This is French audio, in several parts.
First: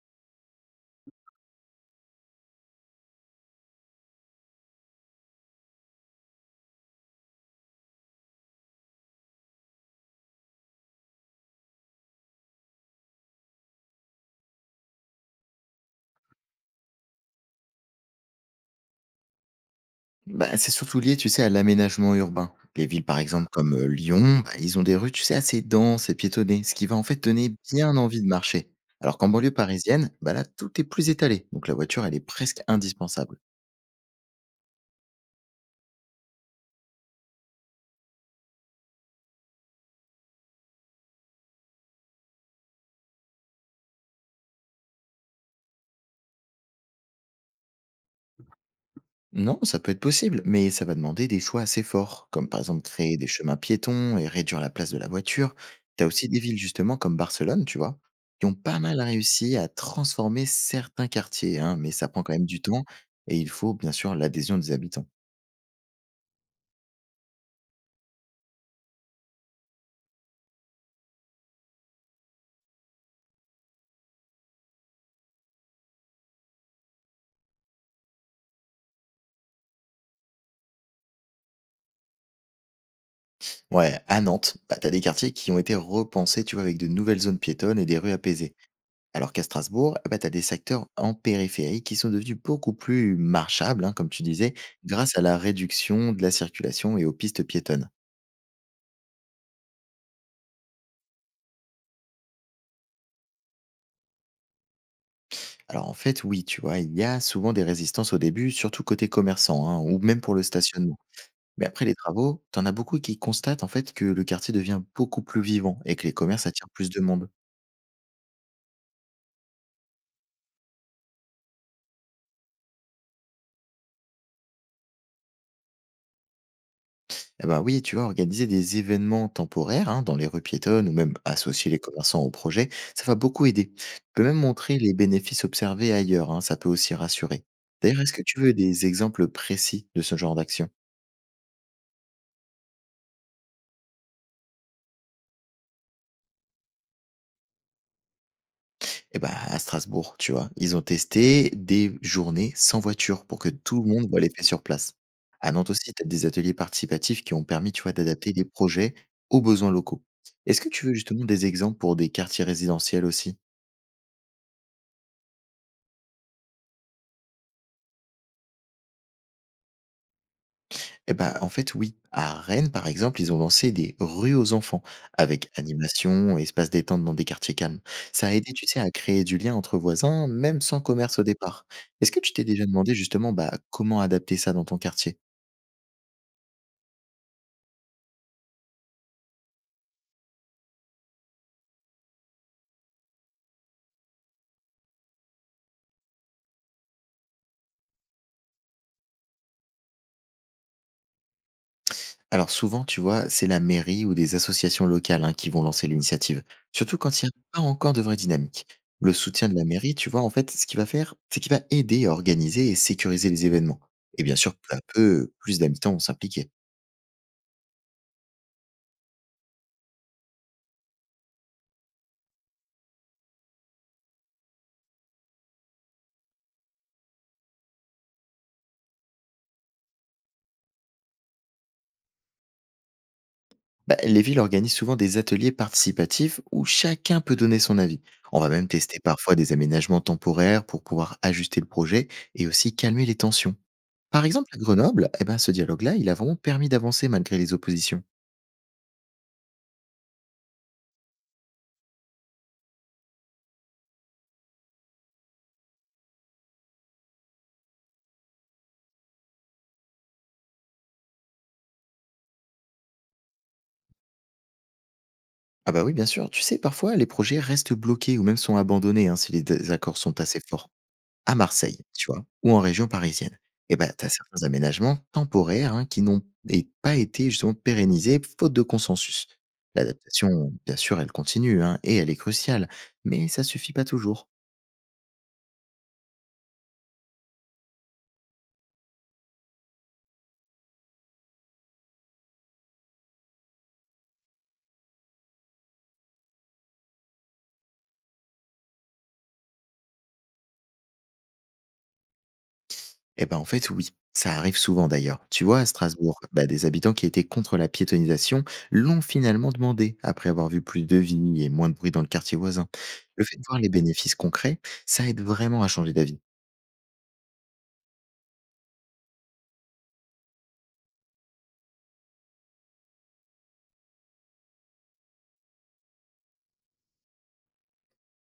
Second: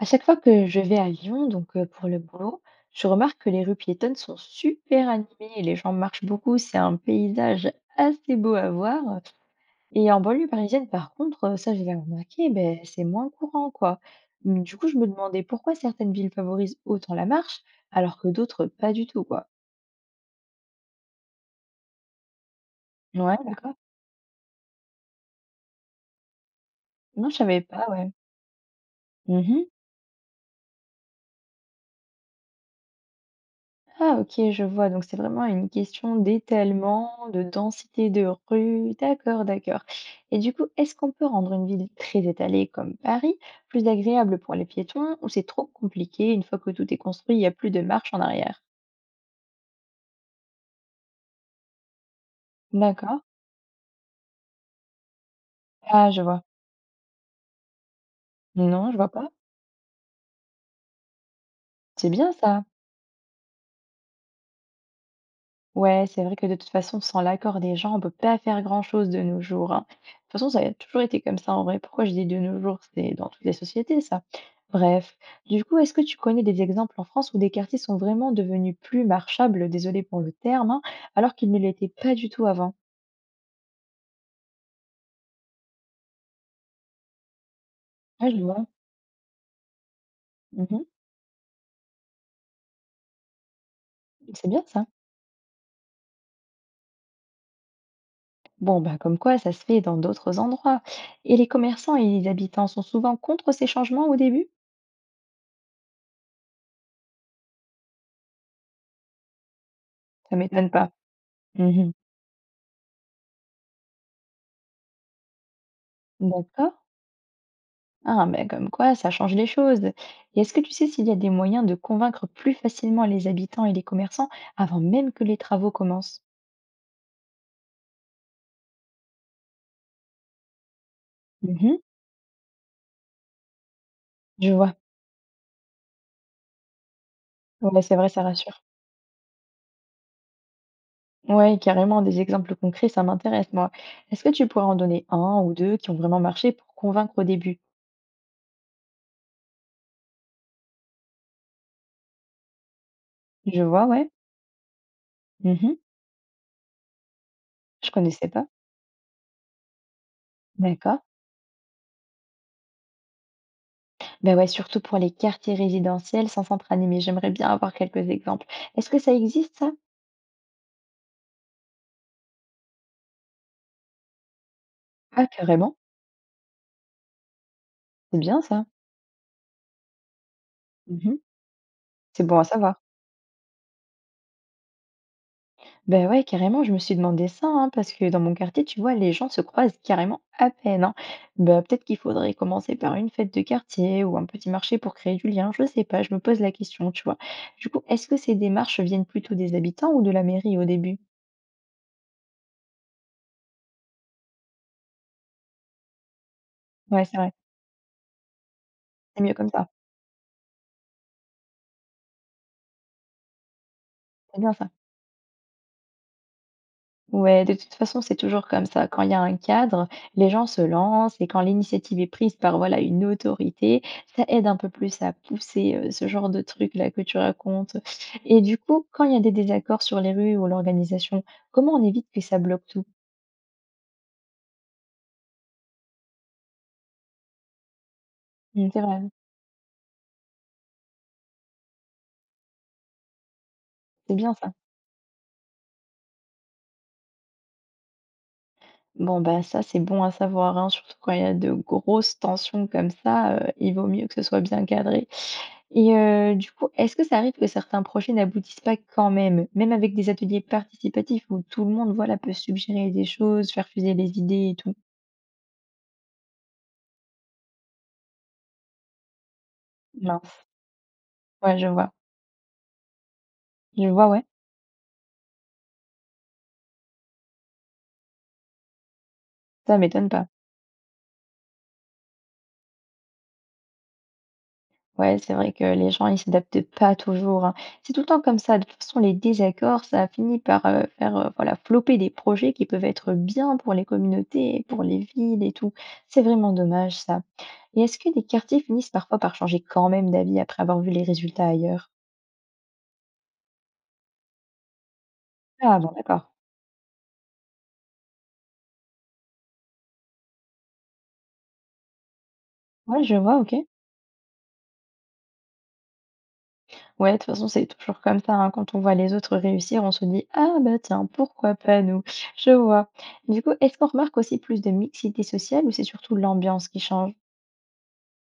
À chaque fois que je vais à Lyon, pour le boulot, je remarque que les rues piétonnes sont super animées et les gens marchent beaucoup. C'est un paysage assez beau à voir. Et en banlieue parisienne, par contre, ça, j'ai l'ai remarqué, ben, c'est moins courant, quoi. Mm, du coup, je me demandais pourquoi certaines villes favorisent autant la marche alors que d'autres pas du tout, quoi. Bah, c'est surtout lié, tu sais, à l'aménagement urbain. Les villes, par Ouais, exemple, d'accord. comme Lyon, bah, ils ont des rues, tu sais, assez denses et piétonnées, ce qui va en fait Non, je donner savais pas, bien envie de marcher. Alors qu'en banlieue ouais. parisienne, bah là, tout est plus étalé, donc la voiture, elle est presque indispensable. Ah OK, je vois, donc c'est vraiment une question d'étalement, de densité de rue. D'accord, d'accord. Et du coup, est-ce qu'on peut rendre une ville très étalée comme Paris plus agréable pour les piétons ou c'est trop compliqué une fois que tout est construit, il y a plus de marche en arrière? Non, ça peut être possible, mais ça va demander des choix assez forts, comme par exemple créer D'accord. des chemins piétons et réduire la place de la voiture. T'as Ah je aussi des vois. villes, justement, comme Barcelone, tu vois, qui ont pas Non, je mal vois pas. réussi à transformer certains quartiers, hein, mais ça C'est prend bien quand même du ça. temps et il faut, bien sûr, l'adhésion des habitants. Ouais, c'est vrai que de toute façon, sans l'accord des gens, on peut pas faire grand-chose de nos jours, hein. De toute façon, ça a toujours été comme ça en vrai. Pourquoi je dis de nos jours? C'est dans toutes les sociétés, ça. Bref, du coup, est-ce que tu connais des exemples en France où des quartiers sont vraiment devenus plus marchables, désolé pour le terme, hein, alors qu'ils ne l'étaient pas du tout avant? Ouais, à Nantes, bah, t'as des quartiers qui ont été repensés, tu vois, avec de nouvelles zones piétonnes et des rues Ah, je apaisées. vois. Alors qu'à Strasbourg, bah, t'as des Mhm. secteurs en périphérie qui sont devenus beaucoup plus marchables, hein, comme tu C'est disais, bien ça. grâce à la réduction de la circulation et aux pistes piétonnes. Bon, bah, comme quoi, ça se fait dans d'autres endroits. Et les commerçants et les habitants sont souvent contre ces changements au début? Alors en fait, oui, tu vois, il y a souvent des résistances au début, surtout côté commerçants, hein, ou même pour Ça le m'étonne pas. stationnement. Mais après Mhm. les travaux, t'en as beaucoup qui constatent en fait que le quartier devient beaucoup plus vivant et que les commerces attirent D'accord. plus de monde. Ah, ben comme quoi, ça change les choses. Et est-ce que tu sais s'il y a des moyens de convaincre plus facilement les habitants et les commerçants avant même que les travaux commencent? Eh ben oui, tu vois, organiser des événements temporaires hein, dans les rues piétonnes ou même associer Mhm, les commerçants au projet, ça va beaucoup aider. Tu peux même je vois. montrer les bénéfices observés ailleurs, hein, ça peut aussi rassurer. Ouais, c'est D'ailleurs, vrai, est-ce ça que tu veux rassure. des exemples précis de ce genre d'action? Ouais, carrément, des exemples concrets, ça m'intéresse, moi. Est-ce que tu pourrais en donner un ou deux qui ont vraiment marché pour convaincre au début? Eh ben à Strasbourg, tu vois, ils ont testé des journées sans voiture pour que Je tout vois, le monde ouais. voit l'effet sur place. À Nantes Mhm, aussi, tu as des ateliers participatifs qui ont permis, tu je vois, connaissais d'adapter les pas. projets aux besoins locaux. Est-ce que tu veux D'accord. justement des exemples pour des quartiers résidentiels aussi? Ben ouais, surtout pour les quartiers résidentiels sans centre animé, j'aimerais bien avoir quelques exemples. Est-ce que ça existe, ça? Eh ben en fait, oui. À Rennes, par exemple, ils ont lancé des rues aux enfants, Ah, avec carrément. animation, espace détente dans des quartiers calmes. C'est Ça a bien, aidé, ça. tu sais, à créer du lien entre voisins, même sans Mhm, commerce au départ. Est-ce que c'est tu bon t'es à déjà savoir. demandé justement bah, comment adapter ça dans ton quartier? Ben ouais, carrément, je me suis demandé ça, hein, parce que dans mon quartier, tu vois, les gens se croisent carrément à peine, hein. Bah, peut-être qu'il faudrait commencer par une fête de quartier ou un petit marché pour créer du lien, je sais pas, je me pose la question, tu vois. Du coup, est-ce que ces démarches viennent plutôt des habitants ou de la mairie au début? Alors souvent, tu vois, c'est la mairie ou des associations locales hein, qui vont lancer l'initiative, surtout Ouais, c'est quand il n'y vrai, a pas encore de vraie dynamique. Le c'est mieux comme soutien de la ça, mairie, tu vois, en fait, ce qu'il va faire, c'est qu'il va aider à organiser et sécuriser les événements. Et bien c'est bien sûr, ça. peu à peu, plus d'habitants vont s'impliquer. Ouais, de toute façon, c'est toujours comme ça. Quand il y a un cadre, les gens se lancent et quand l'initiative est prise par voilà une autorité, ça aide un peu plus à pousser ce genre de truc là que tu racontes. Et du coup, quand il y a des désaccords sur les rues ou l'organisation, comment on évite que ça bloque tout? Bah, les villes organisent souvent des ateliers participatifs où chacun peut donner son avis. On va Mm, même c'est vrai, tester parfois des aménagements temporaires pour pouvoir ajuster le projet et aussi calmer les tensions. c'est Par bien exemple, ça. à Grenoble, eh ben, ce dialogue-là, il a vraiment permis d'avancer malgré les oppositions. Bon, bah ça, c'est bon à savoir, hein, surtout quand il y a de grosses tensions comme ça, il vaut mieux que ce soit bien cadré. Et du coup, est-ce que ça arrive que certains projets n'aboutissent pas quand même? Même avec des ateliers participatifs où tout le monde, voilà, peut suggérer des choses, faire fuser les idées et tout? Ah bah oui, bien sûr, tu sais, parfois les projets restent bloqués ou même sont abandonnés hein, si les désaccords sont assez Mince. forts. À Ouais, je Marseille, vois. tu vois? Ou en région parisienne et Je ben tu vois, as ouais. certains aménagements temporaires, hein, qui n'ont et pas été justement pérennisés faute de consensus. Ça m'étonne pas. L'adaptation, bien sûr, elle continue, hein, et elle est cruciale, mais ça suffit pas toujours. Ouais, c'est vrai que les gens, ils s'adaptent pas toujours, hein. C'est tout le temps comme ça. De toute façon, les désaccords, ça finit par, faire, voilà, floper des projets qui peuvent être bien pour les communautés, pour les villes et tout. C'est vraiment dommage ça. Et est-ce que des quartiers finissent parfois par changer quand même d'avis après avoir vu les résultats ailleurs? Eh ben en fait, oui, ça arrive souvent d'ailleurs. Tu vois, à Ah bon, Strasbourg, d'accord. bah, des habitants qui étaient contre la piétonisation l'ont finalement demandé après avoir vu plus de vie et moins de bruit dans le quartier voisin. Ouais, je Le fait vois, de OK. voir les bénéfices concrets, ça aide vraiment à changer d'avis. Ouais, de toute façon, c'est toujours comme ça, hein, quand on voit les autres réussir, on se dit: «Ah bah tiens, pourquoi pas nous?» Je vois. Du coup, est-ce qu'on remarque aussi plus de mixité sociale ou c'est surtout l'ambiance qui change?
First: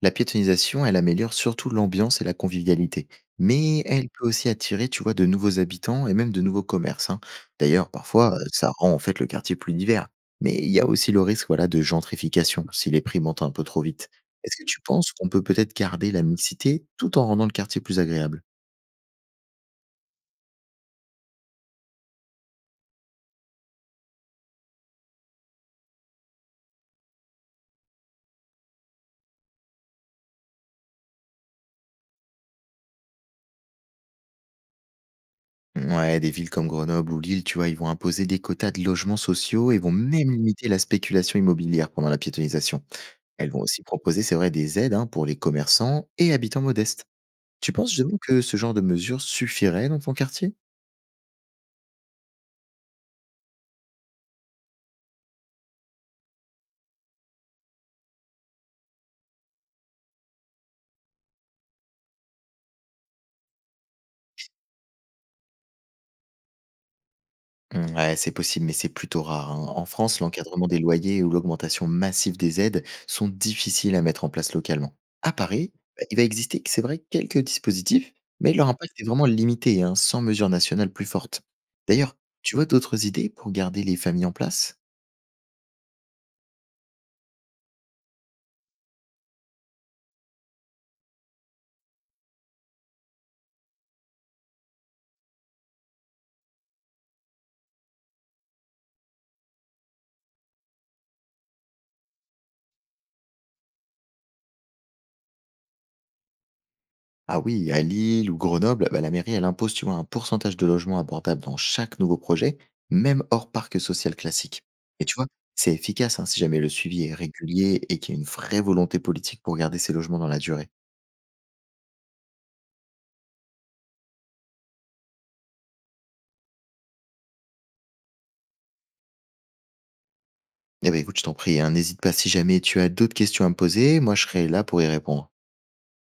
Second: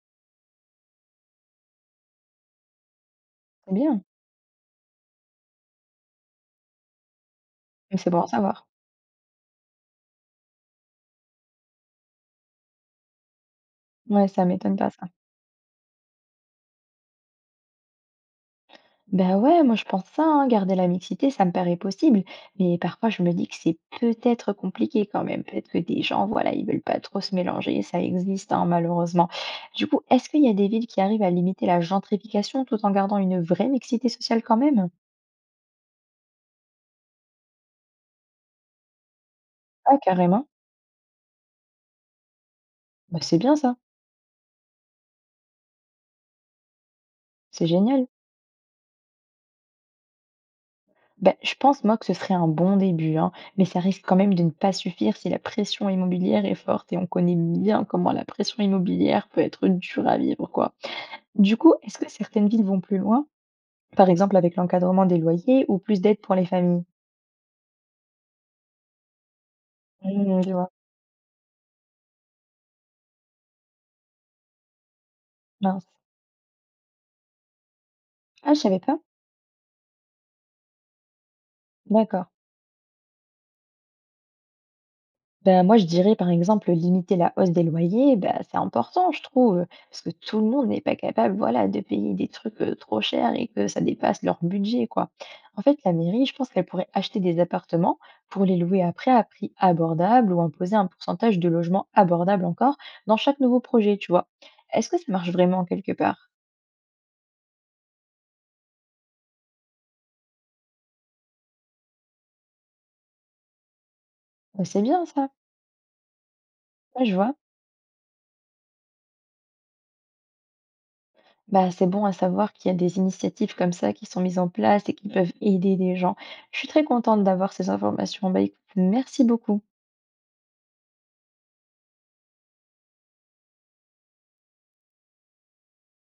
La piétonisation, elle améliore surtout l'ambiance et la convivialité. C'est Mais bien, elle peut aussi attirer, tu vois, de nouveaux habitants et même de nouveaux commerces, hein. D'ailleurs, mais c'est bon à parfois, savoir. ça rend en fait le quartier plus divers. Mais il y a aussi le risque voilà, de gentrification si les prix montent un peu trop vite. Ouais, ça Est-ce que m'étonne tu pas ça. penses qu'on peut peut-être garder la mixité tout en rendant le quartier plus agréable? Ben ouais, moi je pense ça, hein, garder la mixité, ça me paraît possible. Mais parfois je me dis que c'est peut-être compliqué quand même. Peut-être que des gens, voilà, ils veulent pas trop se mélanger, ça existe hein, malheureusement. Du coup, est-ce qu'il y a des villes qui arrivent à limiter la gentrification tout en gardant une vraie mixité sociale quand même? Ouais, des villes comme Grenoble ou Lille, tu vois, ils vont imposer des quotas de logements sociaux et vont Ah, même carrément. limiter la spéculation immobilière pendant la piétonisation. Bah, c'est Elles bien vont ça, aussi proposer, c'est vrai, des aides hein, pour les commerçants et habitants modestes. c'est Tu penses génial. justement que ce genre de mesure suffirait dans ton quartier? Ben, je pense moi que ce serait un bon début, hein, mais ça risque quand même de ne pas suffire si la pression immobilière est forte et on connaît bien comment la pression immobilière peut être dure à vivre, quoi. Du coup, est-ce que certaines villes vont plus loin, par exemple avec l'encadrement des loyers ou plus d'aide pour les familles? Mmh, ouais, c'est possible, mais c'est plutôt rare, hein. En France, Mmh, je l'encadrement vois. des loyers ou l'augmentation massive des aides sont difficiles à mettre en place localement. À Paris, Mince. bah, il va exister, c'est vrai, quelques dispositifs, mais Ah, je leur savais impact pas. est vraiment limité, hein, sans mesure nationale plus forte. D'ailleurs, D'accord. tu vois d'autres idées pour garder les familles en place? Ben, moi, je dirais par exemple limiter la hausse des loyers, ben, c'est important, je trouve, parce que tout le monde n'est pas capable, voilà, de payer des trucs trop chers et que ça dépasse leur budget, quoi. En fait, la mairie, je pense qu'elle pourrait acheter des appartements pour les louer après à prix abordable ou imposer un pourcentage de logements abordables encore dans chaque nouveau projet, tu vois. Est-ce que ça marche vraiment quelque part? Ah oui, à Lille ou Grenoble, bah, la mairie, elle impose, tu vois, un pourcentage de logements abordables dans chaque nouveau projet, même hors parc social Bah, classique. c'est Et bien tu vois, ça, c'est efficace hein, si jamais le suivi ouais, je est vois. régulier et qu'il y a une vraie volonté politique pour garder ces logements dans la durée. Bah, c'est bon à savoir qu'il y a des initiatives comme ça qui sont mises en place et qui peuvent aider les gens. Je suis très contente d'avoir ces informations. Bah, écoute, merci beaucoup. Eh ben écoute, je t'en prie, hein, n'hésite pas si jamais tu as d'autres questions à me poser, moi je serai là pour y répondre.